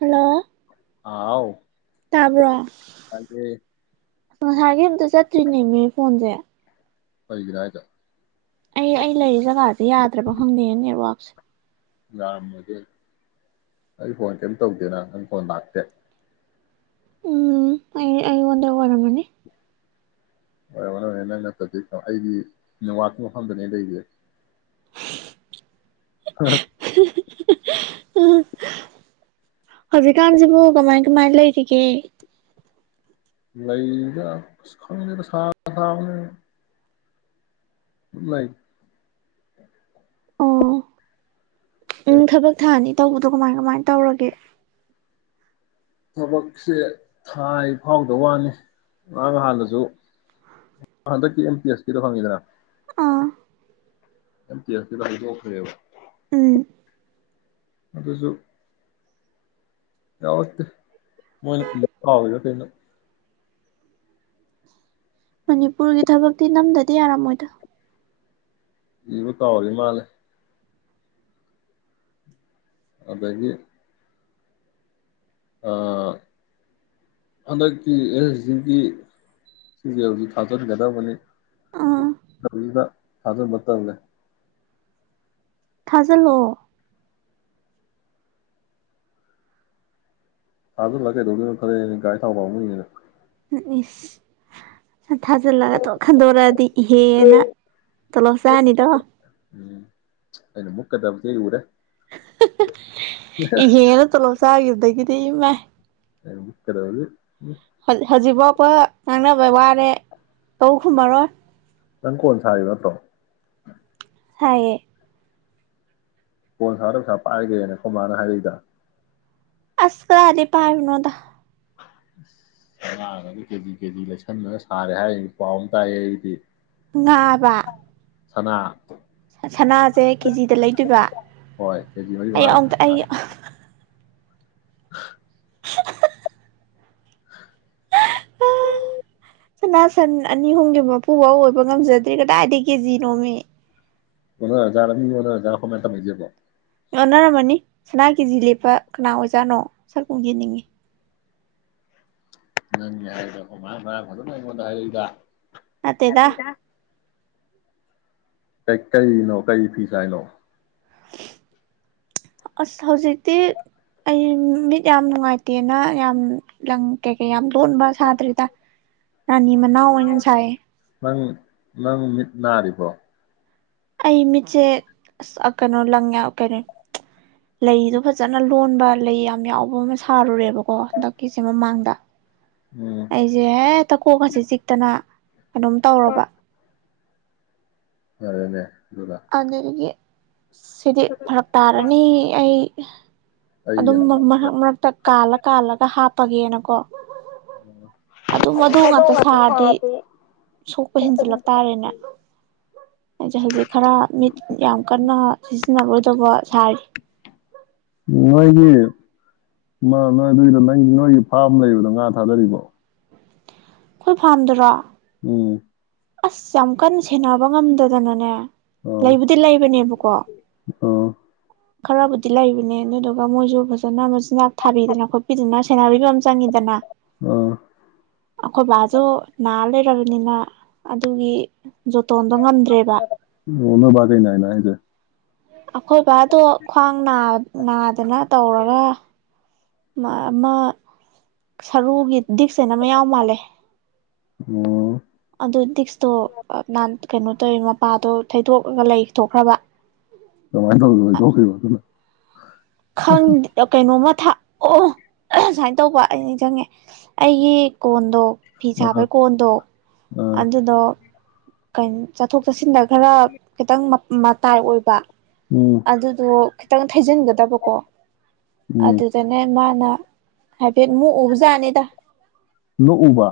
hello ꯑꯥ ꯍꯥꯎ ꯇꯥꯕ꯭ꯔꯣ ꯇꯥꯏꯌꯦ ꯉꯁꯥꯏꯒꯤ ꯑꯝꯇ ꯆꯠꯇ꯭ꯔꯤꯅꯦꯃꯤ ꯐꯣꯟꯁꯦ ꯀꯩꯒꯤꯅꯣ ꯍꯥꯏꯖꯦ ꯑꯩ ꯑꯩ ꯂꯩꯔꯤ ꯀꯥꯁꯦ ꯌꯥꯗ꯭ꯔꯕ ꯈꯪꯗꯦ ꯅꯦꯠꯋꯥꯛ [inaudible] ꯌꯥꯔꯝꯃꯗꯤ ꯑꯩ ꯐꯣꯟ ꯀꯩꯏꯝ ꯇꯧꯒꯦꯅ ꯅꯪ ꯐꯣꯟ ꯂꯥꯛꯇꯦ ꯎꯝ ꯑꯩ ꯑꯩ ꯉꯣꯟꯗ ꯑꯣꯏꯔꯝꯒꯅꯤ ꯑꯣꯏ ꯑꯣꯟꯅꯔꯦ ꯅꯪ ꯅꯠꯇꯗꯤ ꯑꯩꯗꯤ ꯅꯦꯠꯋꯥꯛꯀꯤ ꯃꯐꯝꯗꯅꯦ ꯂꯩꯁꯦ ꯍꯥ ꯍꯥ ꯍꯧꯖꯤꯛꯀꯥꯟꯁꯤꯕꯨ ꯀꯃꯥꯏ ꯀꯃꯥꯏ ꯂꯩꯔꯤꯒꯦ ꯂꯩꯔꯤꯗ ꯈꯪꯗꯦꯗ ꯁꯥꯒ ꯁꯥꯕꯅꯦ ꯂꯩ ꯑꯣ ꯎꯝ ꯊꯕꯛ ꯊꯥꯅꯤ ꯇꯧꯕꯗꯣ ꯀꯃꯥꯏ ꯀꯃꯥꯏ ꯇꯧꯔꯒꯦ ꯊꯕꯛꯁꯦ ꯊꯥꯏ ꯐꯥꯎꯗ ꯋꯥꯅꯤ ꯉꯥꯔꯥꯡꯍꯥꯟꯗꯁꯨ ꯍꯟꯗꯛꯀꯤ ꯑꯦꯝ ꯄꯤ ꯑꯦꯁ ꯀꯤꯗꯣ ꯈꯪꯉꯤꯗꯅ ꯑꯥ ꯅꯠꯇꯦ ꯑꯗꯨ ꯍꯩꯗꯣꯛꯈ꯭ꯔꯦꯕ ꯎꯝ ꯑꯗꯨꯁꯨ ꯌꯥꯎꯔꯛꯇꯦ ꯃꯣꯏ ꯏꯕ ꯀꯥꯎꯔꯤꯔꯥꯥ ꯀꯩꯅꯣ ꯃꯅꯤꯄꯨꯔꯒꯤ ꯊꯕꯛꯇꯤ ꯅꯝꯗꯗꯤ ꯌꯥꯔꯝꯃꯣꯏꯗ ꯏꯕ ꯀꯥꯎꯔꯤ ꯃꯥꯜꯂꯦ ꯑꯗꯒꯤ ꯑꯥ ꯍꯟꯗꯛꯀꯤ ꯑꯦꯁ ꯗꯤꯁꯤꯒꯤ ꯁꯤꯁꯦ ꯍꯧꯖꯤꯛ ꯊꯥꯖꯤꯟꯒꯗꯕꯅꯤ ꯑꯥ ꯊꯥꯖꯤꯟꯕ ꯇꯜꯂꯦ ꯊꯥꯖꯜꯂꯣ ꯊꯥꯖꯜꯂ ꯀꯩꯗꯧꯗꯣꯏꯅꯣ [unintelligible] ꯒꯥꯔꯤ ꯊꯥꯎ ꯄꯥꯝꯃꯨꯏꯌꯦꯅ ꯏꯁ ꯊꯥꯖꯤꯜꯂꯒ ꯇꯣꯛ ꯈꯟꯗꯣꯔꯛꯑꯗꯤ ꯏꯍꯦꯅ ꯇꯣꯂꯣꯞ ꯆꯥꯅꯤꯗꯣ ꯎꯝ [unintelligible] [inaudible] ꯏꯍꯦꯜ ꯇꯣꯂꯣꯞ ꯆꯥꯒꯤꯕꯗꯒꯤꯗꯤ ꯏꯃꯥꯏ [unintelligible] ꯍꯧꯖꯤꯛ ꯐꯥꯎꯕ ꯉꯥꯡꯅꯕ ꯋꯥꯔꯦ ꯇꯧ ꯈꯨꯝꯃꯔꯣꯏ ꯅꯪ ꯀꯣꯟ ꯁꯥꯔꯤꯕ ꯅꯠꯇ꯭ꯔꯣ ꯁꯥꯏꯌꯦ ꯀꯣꯟꯁꯥꯕꯗ ꯄꯩꯁꯥ ꯄꯥꯏꯒ꯭ꯔꯦꯅ ꯈꯣꯏ ꯃꯥꯅ ꯍꯥꯏꯔꯛꯏꯗ ꯑꯁ ꯀꯗꯥꯏꯗꯩꯩ ꯄꯥꯏꯕꯅꯣꯗ ꯑꯁ ꯁꯅꯥꯒꯁꯦ ꯀꯦꯖꯤ ꯀꯦꯖꯤ ꯂꯩꯁꯟꯂꯒ ꯁꯥꯔꯦ ꯍꯥꯏꯔꯤ ꯄꯥꯎ ꯑꯃ ꯇꯥꯏꯌꯦ ꯑꯩꯗꯤ ꯉꯥꯕ ꯁꯅꯥ ꯁꯅꯥꯁꯦ ꯀꯦꯖꯤꯗ ꯂꯩꯗꯣꯏꯕ ꯍꯣꯏ ꯀꯦꯖꯤ ꯃꯔꯤ ꯑꯩ ꯃꯉꯥ ꯂꯩꯁꯟ ꯑꯃꯨꯛꯇ ꯑꯩ [inaudible] [inaudible] ꯁꯅꯥ ꯁꯟ ꯑꯅꯤ ꯑꯍꯨꯝꯒꯤ ꯃꯄꯨ ꯕꯧ ꯑꯣꯏꯕ ꯉꯝꯖꯗ꯭ꯔꯤ ꯀꯗꯥꯏꯗꯒꯤ ꯀꯦꯖꯤ ꯅꯣꯃꯤ ꯑꯣꯅꯔ ꯖꯥꯠꯂ ꯃꯤ ꯑꯣꯅꯔ ꯖꯥꯠꯂ ꯑꯈꯣꯏ ꯃꯥꯅ ꯇꯝꯃꯛꯏꯁꯤꯕꯣ ꯑꯣꯟꯅꯔꯝꯃꯅꯤ ꯁꯅꯥ ꯀꯦꯖꯤ ꯂꯦꯞꯄ ꯀꯅꯥ ꯑꯣꯏꯖꯥꯠꯅꯣ ꯁꯛꯀꯨꯝ ꯌꯦꯡꯅꯤꯡꯉꯤ ꯅꯪꯅꯤ ꯍꯥꯏꯗ ꯑꯩꯈꯣꯏ ꯃꯥꯅ ꯉꯔꯥꯡ ꯐꯖꯟꯅ ꯑꯩꯉꯣꯟꯗ ꯍꯥꯏꯔꯛꯏꯗ ꯅꯠꯇꯦꯗ ꯀꯩ ꯀꯩꯅꯣ ꯀꯔꯤ ꯐꯤ ꯁꯥꯏꯅꯣ ꯑꯁ ꯍꯧꯖꯤꯛꯇꯤ ꯑꯩ ꯃꯤꯠ ꯌꯥꯝ ꯅꯨꯡꯉꯥꯏꯇꯦꯅ ꯌꯥꯝ ꯂꯪ ꯀꯩ ꯃꯌꯥꯝ ꯂꯣꯟꯕ ꯁꯥꯗ꯭ꯔꯤꯗ ꯔꯥꯅꯤ ꯃꯅꯥꯎ ꯑꯣꯏꯅ ꯁꯥꯏꯌꯦ ꯅꯪ ꯅꯪ ꯃꯤꯠ ꯅꯔꯤꯕꯣ ꯑꯩ ꯃꯤꯠꯁꯦ ꯑꯁ ꯑꯥ ꯀꯩꯅꯣ ꯂꯪ ꯌꯥ ꯀꯔꯤ ꯂꯩꯗꯣ ꯐꯖꯅ ꯂꯣꯟꯕ ꯂꯩ ꯌꯥꯝ ꯌꯥꯎꯕ ꯑꯃ ꯁꯥꯔꯨꯔꯦꯕꯀꯣ ꯍꯟꯗꯛꯀꯤꯁꯦ ꯃꯃꯥꯡꯗ ꯎꯝ ꯑꯩꯁꯦ ꯍꯦꯛꯇ ꯀꯣꯛꯀꯁꯦ ꯆꯤꯛꯇꯅ ꯀꯩꯅꯣꯝ ꯇꯧꯔꯕ ꯐꯔꯦꯅꯦ ꯑꯗꯨꯒ ꯑꯗꯨꯗꯒꯤ ꯁꯤꯗꯤ ꯐꯔꯛ ꯇꯥꯔꯅꯤ ꯑꯩ ꯑ꯭ꯍ ꯑꯗꯨꯝ ꯑꯩ ꯃ ꯃꯔꯛ ꯃꯔꯛꯇ ꯀꯥꯜꯂ ꯀꯥꯜꯂꯒ ꯍꯥꯞ ꯄꯒꯦꯅꯀꯣ ꯑꯗꯨꯝ ꯑꯗꯨ ꯉꯥꯛꯇ ꯁꯥꯔꯗꯤ ꯁꯣꯛꯄ ꯍꯦꯟꯖꯤꯜꯂꯛꯇꯥꯥꯔꯦꯅꯦ ꯑꯩꯖꯦ ꯍꯧꯖꯤꯛ ꯈꯔ ꯃꯤꯠ ꯌꯥꯝ ꯀꯟꯅ ꯅ ꯁꯤꯖꯤꯟꯅꯧꯔꯨ ꯃꯣꯏꯒꯤ ꯅ ꯅꯣꯏ ꯑꯗꯨꯏꯗꯣ ꯂꯩ ꯅꯣꯏꯒꯤ ꯐꯥꯔꯝ ꯂꯩꯕꯗꯣ ꯉꯥ ꯊꯥꯗꯔꯤꯕꯣ ꯑꯩꯈꯣꯏ ꯐꯥꯝꯗꯨꯔꯣ ꯎꯝ ꯑꯁ ꯌꯥꯝ ꯀꯟꯅ ꯁꯦꯟꯅꯕ ꯉꯝꯗꯗꯅꯅꯦ ꯑꯥ ꯂꯩꯕꯨꯗꯤ ꯂꯩꯕꯅꯦꯕꯀꯣ ꯑꯥ ꯈꯔꯕꯨꯗꯤ ꯂꯩꯕꯅꯦ ꯑꯗꯨꯗꯨꯒ ꯃꯣꯏꯁꯨ ꯐꯖꯅ ꯃꯆ ꯅꯥꯥꯛ ꯊꯥꯕꯤꯗꯅ ꯈꯣꯠꯄꯤꯗꯅ ꯆ [unintelligible] ꯆꯪꯉꯤꯗꯅ ꯑꯥ ꯑꯩꯈꯣꯏ ꯕꯥꯁꯨ ꯅꯥ ꯂꯩꯔꯕꯅꯤꯅ ꯑꯗꯨꯒꯤ ꯖꯣꯇꯣꯟꯗꯣ ꯉꯝꯗ꯭ꯔꯦꯕ ꯑꯣ ꯅꯣꯏꯕꯗꯤ ꯒꯩ ꯅꯥꯏꯅꯣ ꯍꯥꯏꯖꯦ ꯑꯩꯈꯣꯏ ꯕꯥꯗꯣ ꯈ꯭ꯋꯥꯡ ꯅꯥ ꯅꯥꯗꯅ ꯇꯧꯔꯒ ꯃ ꯑꯃ ꯁꯔꯨꯒꯤ ꯗꯤꯛꯁ ꯍꯥꯏꯅ ꯑꯃ ꯌꯥꯎ ꯃꯥꯜꯂꯦ ꯑꯣ ꯑꯗꯨ ꯗꯤꯛꯁꯇꯣ ꯑ ꯅꯥꯟ ꯀꯩꯅꯣ ꯇꯧꯋꯦ ꯃꯄꯥꯗꯣ ꯊꯩꯗꯣꯛꯑꯒ ꯂꯩꯊꯣꯛꯈ꯭ꯔꯕ ꯀꯃꯥꯏ ꯇꯧꯗꯅ ꯐꯩꯗꯣꯛꯈ꯭ꯔꯤꯕ ꯑꯗꯨꯅ ꯈꯪꯗ ꯑ ꯀꯩꯅꯣ ꯅꯣꯡꯃ ꯊꯥꯛ ꯑꯣ ꯁꯥꯏ ꯇꯧꯕ ꯑꯩꯩ ꯅꯤꯡꯆꯪꯉꯦ ꯑꯩꯒꯤ ꯀꯣꯟꯗꯣ ꯐꯤ ꯑꯥ ꯁꯥꯕꯩ ꯀꯣꯟꯗꯣ ꯑꯥ ꯑꯗꯨꯗꯣ ꯀꯩꯟ ꯆꯠꯊꯣꯛ ꯆꯠꯁꯤꯟꯗ ꯈꯔ ꯈꯤꯇꯪ ꯃ ꯃꯇꯥꯏ ꯑꯣꯏꯕ ꯎꯝ ꯑꯗꯨꯗꯣ ꯈꯤꯇꯪ ꯊꯩꯖꯤꯟꯒꯗꯞ ꯀꯣ ꯎꯝ ꯑꯗꯨꯗꯅꯦ ꯃꯥꯅ ꯍꯥꯏ ꯐꯦꯠ ꯃꯨꯛꯎꯕꯖꯥꯅꯤꯗ ꯅꯣꯛꯎꯕ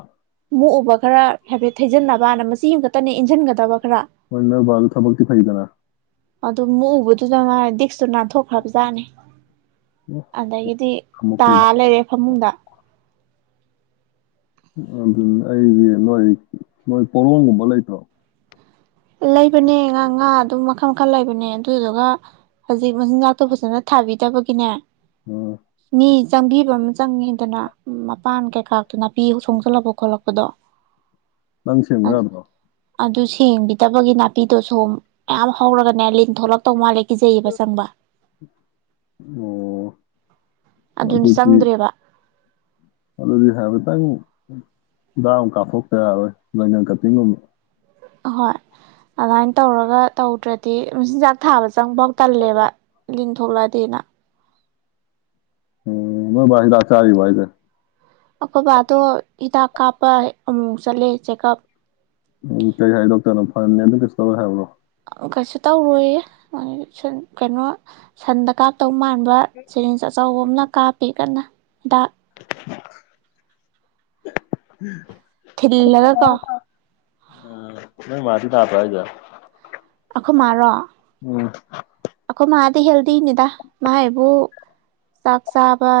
ꯃꯨꯛꯎꯕ ꯈꯔ ꯍꯥꯏꯐꯦꯠ ꯊꯩꯖꯟꯅꯕꯅ ꯃꯆꯤ ꯑꯝ ꯈꯛꯇꯅꯦ ꯏꯟꯁꯤꯟꯒꯗꯕ ꯈꯔ ꯅꯣꯏ ꯕꯥꯁꯨ ꯊꯕꯛꯗ ꯐꯤꯗꯅ ꯑꯗꯨ ꯃꯨꯛꯎꯕꯗꯨꯗ ꯃꯥ ꯗꯤꯛꯁꯇꯨ ꯅꯥꯟꯊꯣꯛꯈ꯭ꯔꯕꯖꯥꯠꯅꯦ ꯑꯗꯒꯤꯗꯤ ꯇꯥ ꯑꯃꯨꯛꯄꯗ ꯂꯩꯔꯦ ꯐꯃꯨꯡꯗ ꯑꯗꯨ ꯑꯩ ꯅꯣꯏ ꯅꯣꯏ ꯄꯣꯔꯣꯝꯒꯨꯝꯕ ꯂꯩꯇ꯭ꯔꯣ ꯂꯩꯕꯅꯦ ꯉꯥ ꯉꯥ ꯑꯗꯨꯝ ꯃꯈꯜ ꯃꯈꯜ ꯂꯩꯕꯅꯦ ꯑꯗꯨꯗꯨꯒ ꯍꯧꯖꯤꯛ ꯃꯆꯤꯟꯖꯥꯛꯇꯣ ꯐꯖꯅ ꯊꯥꯕꯤꯗꯕꯒꯤꯅꯦ ꯑꯥ ꯃꯤꯖ ꯆꯪꯕꯤꯕ ꯑꯃ ꯆꯪꯉꯤꯗꯅ ꯃꯄꯥꯟ ꯀꯩꯀꯥ ꯅꯥꯄꯤ ꯁꯣꯡꯖꯜꯂꯛꯄ ꯈꯣꯠꯂꯛꯄꯗꯣ ꯅꯪ ꯁꯦꯡꯎ ꯌꯥꯗ꯭ꯔꯣ ꯑꯗꯨ ꯁꯦꯡꯗꯦ ꯗꯕꯒꯤ ꯅꯥꯄꯤꯗꯨ ꯁꯨꯝ ꯃꯌꯥꯝ ꯍꯧꯔꯒꯅꯦ ꯂꯤꯟ ꯊꯣꯛꯂꯛꯇꯧ ꯃꯥꯜꯂꯤ ꯀꯤꯖꯩꯕ ꯆꯪꯕ ꯑꯣ ꯑꯗꯨꯅ ꯑꯗꯨꯗꯤ ꯆꯪꯗ꯭ꯔꯦꯕ ꯑꯗꯨꯗꯤ ꯍꯥꯏꯐꯦꯠꯇꯪ ꯍꯤꯗꯥꯛ ꯑꯃ ꯀꯥꯞꯊꯣꯛꯇ ꯌꯥꯔꯣꯏ ꯖꯪꯒꯟ ꯀꯇꯤꯡꯒꯨꯝ ꯍꯣꯏ ꯑꯗꯨꯃꯥꯏꯅ ꯇꯧꯔꯒ ꯇꯧꯗ꯭ꯔꯗꯤ ꯃꯆꯤꯟꯖꯥꯛ ꯊꯥꯕ ꯆꯪꯐꯥꯎ ꯇꯜꯂꯦꯕ ꯂꯤꯟ ꯊꯣꯛꯂꯛꯑꯗꯤꯅ ꯎ ꯅꯣꯢ ꯕꯥ ꯍꯤꯗꯥꯛ ꯆꯥꯔꯤꯕꯣ ꯍꯥꯏꯁꯦ ꯑꯩꯈꯣꯏꯕꯗꯣ ꯍꯤꯗꯥꯛ ꯀꯥꯞꯄ ꯑꯃꯨꯛ ꯃꯨꯛ ꯆꯠꯂꯦ ꯆꯦꯛꯑꯞ ꯎꯝ ꯀꯩ ꯍꯥꯏ ꯗꯣꯛꯇꯔꯅ ꯐꯔꯅꯤ ꯑꯗꯨ ꯀꯩꯁꯨ ꯇꯧꯔꯣꯢ ꯍꯥꯏꯕ꯭ꯔꯣ ꯀꯩꯁꯨ ꯇꯧꯔꯣꯏꯌꯦ ꯑꯩ ꯁꯟ ꯀꯩꯅꯣ ꯁꯟꯗ ꯀꯥꯞꯇꯧ ꯃꯥꯟꯕ ꯁꯦꯔꯤꯟꯁ ꯑꯆꯧꯕ ꯑꯃꯅ ꯀꯥꯞꯄꯦ ꯀꯟꯅ ꯗ [inaudible] [inaudible] ꯊꯤꯜꯂꯒꯀꯣ ꯅꯣꯢ ꯃꯥꯁꯨ ꯅꯕ꯭ꯔꯣ ꯍꯥꯏꯖꯦ ꯑꯩꯈꯣꯏ ꯃꯥꯥꯔꯣ ꯎꯝ ꯑꯩꯈꯣꯏ ꯃꯥꯗꯤ ꯍꯦꯜꯗꯤꯅꯤꯗ ꯃꯥꯢ ꯍꯥꯢꯕꯨ ꯆꯥꯛ ꯆꯥꯕ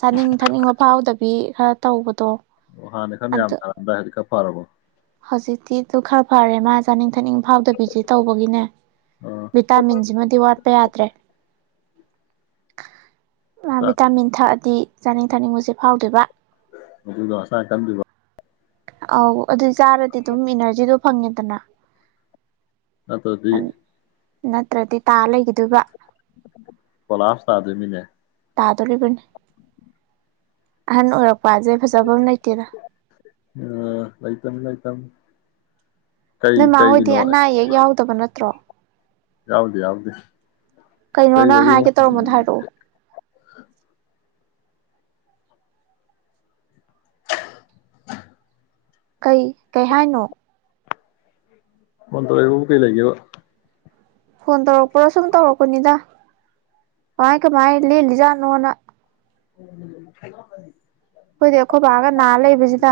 ꯆꯥꯅꯤꯡ ꯊꯛꯅꯤꯡꯕ ꯐꯥꯎꯗꯕꯤ ꯈꯔ ꯇꯧꯕꯗꯣ ꯑꯣ ꯍꯥꯟꯅ ꯋꯥꯈꯜ ꯌꯥꯝ ꯑꯗꯨ ꯇꯥꯔꯝꯗꯥꯢ ꯍꯧꯖꯤꯛ ꯈꯔ ꯐꯔꯕꯣ ꯍꯧꯖꯤꯛꯇꯤ ꯗꯨ ꯈꯔ ꯐꯔꯦ ꯃꯥ ꯆꯥꯅꯤꯡ ꯊꯛꯅꯤꯡ ꯐꯥꯎꯗꯕꯤꯁꯤ ꯇꯧꯕꯒꯤꯅꯦ ꯑꯥ ꯚꯤꯇꯥꯃꯤꯟꯁꯤꯃꯗꯤ ꯋꯥꯠꯄ ꯌꯥꯗ꯭ꯔꯦ ꯃꯥ ꯚꯤꯇꯥꯃꯤꯟ ꯊꯛꯑꯗꯤ ꯆꯥꯅꯤꯡ ꯊꯛꯅꯤꯡꯕꯖꯦ [unintelligible] ꯇꯝꯕꯤꯕ ꯑꯧ ꯑꯗꯨ ꯆꯥꯔꯗꯤ ꯑꯗꯨꯝ ꯏꯅꯔꯖꯤꯗꯣ ꯐꯪꯉꯦꯗꯅ ꯅꯠ꯭ꯔꯗꯤ ꯅꯠꯇ꯭ꯔꯗꯤ ꯇꯥ ꯂꯩꯒꯤꯗꯣꯏꯕ ꯀꯣꯂꯥꯐ ꯇꯥꯗꯣꯏꯃꯤꯅꯦ ꯇꯥꯗꯣꯂꯤꯕꯅꯦ ꯑꯍꯟ ꯑꯣꯏꯔꯛ ꯄꯖꯩ ꯐꯖꯕ ꯑꯃ ꯂꯩꯇꯦꯗ ꯑꯥ ꯂꯩꯇꯝꯅꯤ ꯂꯩꯇꯝꯅꯤ ꯀꯩ ꯅꯣꯏꯃꯥ ꯍꯣꯏꯗꯤ ꯀꯩꯒꯤꯅꯣ ꯑꯅꯥ ꯑꯌꯦꯛ ꯌꯥꯎꯗꯕ ꯅꯠꯇ꯭ꯔꯣ ꯌꯥꯎꯗꯦ ꯌꯥꯎꯗꯦ ꯀꯩꯅꯣ ꯀꯩ ꯅꯪ ꯂꯩꯒꯦ ꯍꯥꯏꯒꯦ ꯇꯧꯔꯝꯕꯗꯣ ꯍꯥꯏꯔꯛꯑꯣ ꯀꯩ ꯀꯩ ꯍꯥꯏꯅꯣ ꯐꯣꯟ ꯇꯧꯔꯛꯏꯕꯕꯨ ꯀꯩ ꯂꯩꯒꯦꯕ ꯐꯣꯟ ꯇꯧꯔꯛꯄ꯭ꯔꯥ ꯁꯨꯝ ꯇꯧꯔꯛꯄꯅꯤꯗ ꯀꯃꯥꯏ ꯀꯃꯥꯏ ꯂꯦꯜꯂꯤꯖꯥꯠꯅꯣꯅ ꯎꯝ ꯑꯩꯈꯣꯏꯗꯤ ꯑꯩꯈꯣꯏ ꯕꯥꯒ ꯅꯥ ꯂꯩꯕꯖꯤꯗ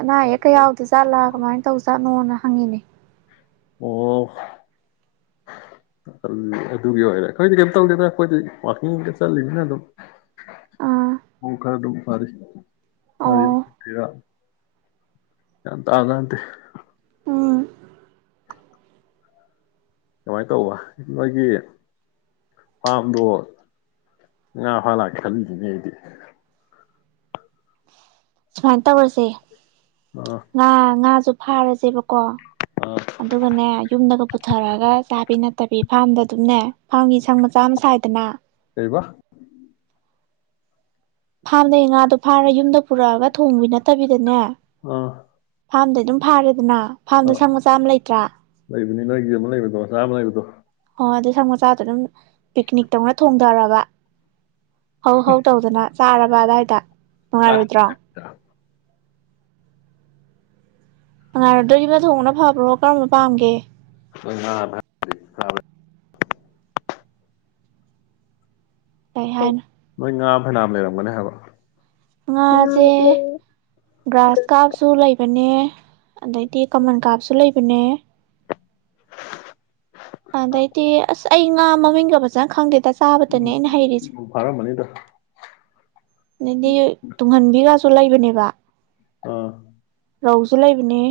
ꯑꯅꯥ ꯑꯌꯦꯛ ꯀꯥ ꯌꯥꯎꯗ ꯖꯥꯠꯂꯥ ꯀꯃꯥꯏ ꯇꯧ ꯖꯥꯠꯅꯣꯅ ꯍꯪꯉꯤꯅꯦ ꯑꯣ ꯇꯜ ꯑꯗꯨꯗꯤ ꯑꯗꯨꯒꯤ ꯑꯣꯏꯔꯦ ꯑꯩꯈꯣꯏꯗꯤ ꯀꯩꯝ ꯇꯧꯗꯦꯗ ꯑꯩꯈꯣꯏꯗꯤ ꯋꯥꯥꯛꯀꯤꯡꯒ ꯆꯠꯂꯤꯕꯅꯤꯅ ꯑꯥ ꯈꯣꯡ ꯈꯔ ꯑꯗꯨꯝ ꯐꯔꯤ ꯑꯣ ꯑ ꯆꯔ [unintelligible] ꯒ꯭ꯌꯥꯟ ꯇꯕꯖꯥꯠ ꯅꯠꯇꯦ ꯎꯝ [inaudible] ꯀꯃꯥꯏꯅ ꯇꯧꯕ ꯅꯣꯏꯒꯤ ꯐꯥꯝꯗꯣ ꯉꯥ ꯐꯥ ꯂꯥꯛꯀꯦ ꯈꯜꯂꯤꯅꯤꯅꯦ ꯑꯩꯗꯤ ꯁꯨꯃꯥꯏ ꯇꯧꯔꯖꯦ ꯑꯥ ꯉꯥ ꯉꯥ ꯗꯨ ꯐꯥꯔꯖꯦꯕꯀꯣ ꯑꯥ ꯑꯗꯨꯒꯅꯦ ꯌꯨꯝꯗꯒ ꯄꯨꯊꯔꯒ ꯆꯥꯕꯤ ꯅꯠꯇꯕꯤ ꯐꯥꯔꯝꯗ ꯑꯗꯨꯝꯅꯦ ꯐꯥꯔꯝꯒꯤ ꯁꯪ ꯃꯆꯥ ꯑꯃ ꯁꯥꯏꯗꯅ ꯀꯔꯤꯕ ꯐꯥꯝꯗꯩ ꯉꯥꯗꯣ ꯐꯥꯔ ꯌꯨꯝꯗ ꯄꯨꯔꯛꯑꯒ ꯊꯣꯡꯕ ꯅꯠꯇꯕꯤꯗꯅꯦ ꯑꯥ ꯐꯥꯝꯗꯩ ꯑꯗꯨꯝ ꯐꯥꯔꯦꯗꯅ ꯐꯥꯔꯝꯗ ꯑꯥ ꯁꯪ ꯃꯆꯥ ꯑꯃ ꯂꯩꯇ꯭ꯔꯥ ꯂꯩꯕꯅꯤ ꯅꯣꯏꯒꯤ ꯑꯃ ꯂꯩꯕꯗꯣ ꯃꯆꯥ ꯑꯃ ꯂꯩꯕꯗꯣ ꯍꯣꯏ ꯑꯗꯨ ꯁꯪ ꯃꯆꯥꯗ ꯑꯗꯨꯝ ꯄꯤꯛꯅꯤꯛꯇꯧꯅ ꯊꯣꯡꯊꯔꯕ ꯍꯧ ꯍꯧ ꯇꯧꯗꯅ ꯆꯥꯔꯕ ꯑꯗꯨꯋꯥꯏꯗ [unintelligible] ꯅꯨꯡꯉꯥꯏꯔꯣꯏꯗꯣꯗꯤ ꯌꯨꯝꯗ ꯊꯣꯡꯕꯅ ꯐꯕ꯭ꯔꯣ ꯀꯔꯝꯕ ꯄꯥꯝꯒꯦ [unintelligible] ꯀꯩ ꯍꯥꯏꯅꯣ ꯃꯣꯏ ꯉꯥ ꯐꯅꯥꯝ ꯂꯩꯔꯝꯒꯅꯤ ꯍꯥꯏꯕ ꯉꯥꯁꯦ ꯒ꯭ꯔꯥꯁ ꯀꯥꯞꯁꯨ ꯂꯩ ꯕꯅꯦ ꯑꯗꯩꯒꯤ ꯀꯃꯟ ꯀꯥꯞꯁꯨ ꯂꯩꯕꯅꯦ ꯑꯗꯩꯗꯤ ꯑꯁ ꯑꯩ ꯉꯥ ꯃꯃꯤꯡꯒ ꯐꯖꯅ ꯈꯪꯗꯦꯗ ꯆꯥꯕꯇꯅꯦ ꯑꯩꯅ ꯍꯩꯔꯤꯁꯦ ꯐꯥꯔꯝꯃꯅꯤꯗ ꯑꯗꯩꯗꯤ ꯇꯨꯡꯍꯟꯕꯤꯀꯥꯁꯨ ꯂꯩꯕꯅꯦꯕ ꯑꯥ ꯔꯧꯖꯨ ꯂꯩꯕꯅꯦ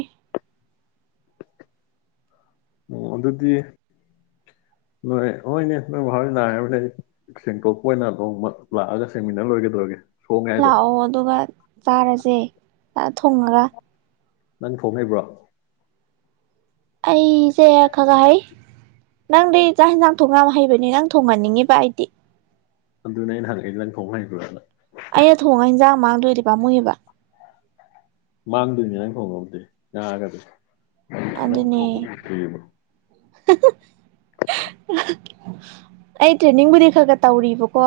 ꯑꯣ ꯑꯗꯨꯗꯤ ꯅꯣꯏ ꯍꯣꯏꯅꯦ ꯅꯣꯏ ꯃꯥ ꯅꯥꯏꯍꯥꯏꯔꯕꯅꯤꯅ ꯑꯩ ꯁꯦꯡꯇꯣꯛꯄ ꯑꯣꯏꯅ ꯅꯣꯡꯃ ꯂꯥꯛꯑꯒ ꯁꯦꯡꯃꯤꯟꯅ ꯂꯣꯏꯔꯦꯀꯩꯗꯧꯔꯒꯦ ꯂꯥꯛꯑꯣ ꯑꯗꯨꯒꯥ ꯆꯥꯔꯖꯦ ꯐꯥ ꯊꯣꯡꯉꯒ ꯅꯪ ꯊꯣꯡ ꯍꯩꯕ꯭ꯔꯣ ꯑꯩꯖꯦ ꯈꯒꯥ ꯍꯩ ꯅꯪꯗꯤ ꯆꯥꯛ ꯍꯤꯟꯖꯥꯡ ꯊꯣꯡꯕ ꯌꯥꯝ ꯍꯩꯕꯅꯦ ꯅꯪ ꯊꯣꯡꯍꯟꯅꯤꯡꯉꯤꯕ ꯑꯩꯗꯤ ꯑꯗꯨꯅꯦ ꯑꯩꯅ ꯍꯪꯉꯛꯏꯗꯤ ꯅꯪ ꯊꯣꯡꯍꯩꯕ꯭ꯔꯥꯅ ꯑꯩꯅ ꯊꯣꯡꯉ ꯍꯟꯖꯥꯡ ꯃꯥꯡꯗꯣꯏꯗꯤ ꯄꯥꯝꯃꯨꯏꯕ ꯃꯥꯡꯗꯣꯏꯅꯦ ꯅꯪ ꯊꯣꯡꯉꯕꯨꯗꯤ ꯉꯥꯒꯗꯤ ꯅꯪ ꯑꯗꯨꯅꯦ ꯊꯣꯡꯕ ꯎꯗ꯭ꯔꯤꯕ ꯑꯩ ꯇ꯭ꯔꯦꯅꯤꯡꯕꯨꯗꯤ ꯈꯔ ꯈꯔ ꯇꯧꯔꯤꯕ ꯀꯣ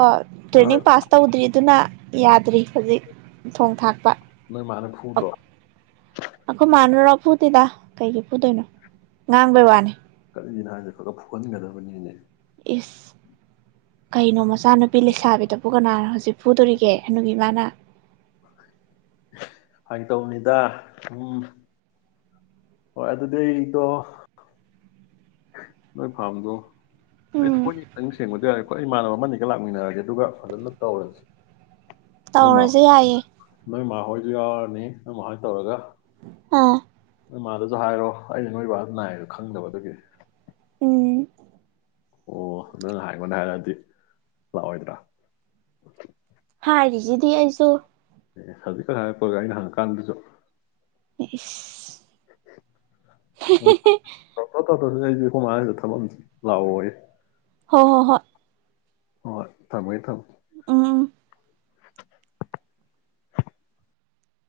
ꯇ꯭ꯔꯦꯅꯤꯡ ꯄꯥꯁ ꯇꯧꯗ꯭ꯔꯤꯗꯨꯅ ꯌꯥꯗ꯭ꯔꯤ ꯍꯧꯖꯤꯛ ꯊꯣꯡ ꯊꯥꯛ ꯅꯣꯏ ꯃꯥꯅ ꯐꯨꯗ꯭ꯔꯣ ꯑꯩꯈꯣꯏ ꯃꯥꯅꯔꯣ ꯐꯨꯗꯦꯗ ꯀꯩꯒꯤ ꯐꯨꯗꯣꯏꯅꯣ ꯉꯥꯡꯕꯩ ꯋꯥꯅꯤ ꯀꯔꯤꯅ ꯍꯥꯏꯁꯦ ꯈꯔ ꯈꯔ ꯐꯨꯍꯟꯒꯗꯕꯅꯤꯅꯦ ꯏꯁ ꯀꯩꯅꯣ ꯃꯆꯥꯅꯨꯄꯤ ꯂꯩꯁꯥꯕꯤꯗꯕꯨ ꯀꯅꯅꯥ ꯍꯧꯖꯤꯛ ꯐꯨꯗꯣꯔꯤꯒꯦ ꯍꯥꯅꯨꯕꯤꯃꯥꯅ ꯐꯥꯒꯤ ꯇꯧꯕꯅꯤꯗ ꯁꯨꯝ ꯍꯣꯏ ꯑꯗꯨꯗꯤ ꯑꯩꯗꯣ ꯅꯣꯏꯐꯥꯝꯗꯣ ꯎꯝ ꯑꯩꯈꯣꯏ ꯅꯤꯇꯪ ꯁꯦꯡꯕꯗꯤ ꯌꯥꯔꯦ ꯑꯩꯈꯣꯏ ꯏꯃꯥꯟꯅꯕ ꯑꯃꯅꯤꯒ ꯂꯥꯛꯃꯤꯟꯅꯔꯒꯦ ꯑꯗꯨꯒ ꯐꯖꯅ ꯇꯧꯔꯁꯤ ꯇꯧꯔꯖꯦ ꯌꯥꯏꯌꯦ ꯈꯣꯏꯖꯨ ꯌꯥꯎꯔꯅꯤ ꯅꯣꯏ ꯃꯍꯣꯏ ꯇꯧꯔꯒ ꯑꯥ ꯅꯣꯏ ꯃꯥꯗꯁꯨ ꯍꯥꯏꯔꯣ ꯑꯩꯩꯅ ꯅꯣꯏ ꯕꯥꯗꯨ ꯅꯥꯏꯌꯦꯗꯣ ꯈꯪꯗꯕ ꯑꯗꯨꯒꯤ ꯎꯝ ꯑꯣ ꯅꯪ ꯍꯥꯏ ꯑꯩꯉꯣꯟꯗ ꯍꯥꯏꯔꯛꯑꯗꯤ ꯂꯥꯛꯑꯣꯏꯗ꯭ꯔ ꯍꯥꯏꯔꯤꯁꯤꯗꯤ ꯑꯩꯖꯨ ꯑꯦ ꯍꯧꯖꯤꯛꯈꯛ ꯍꯥꯏꯔꯛꯄꯒ ꯑꯩꯅ ꯍꯪꯉꯀꯥꯟꯗꯁꯨ ꯏꯁ [inaudible] ꯍꯣ ꯑꯩꯗꯨꯗꯤ ꯈꯣꯃꯥ ꯊꯕꯛ ꯑꯃ ꯂꯥꯛꯑꯣꯌꯦ ꯍꯣ ꯍꯣ ꯍꯣꯏ ꯍꯣꯏ ꯊꯝꯃꯩ ꯊꯝ ꯎꯝ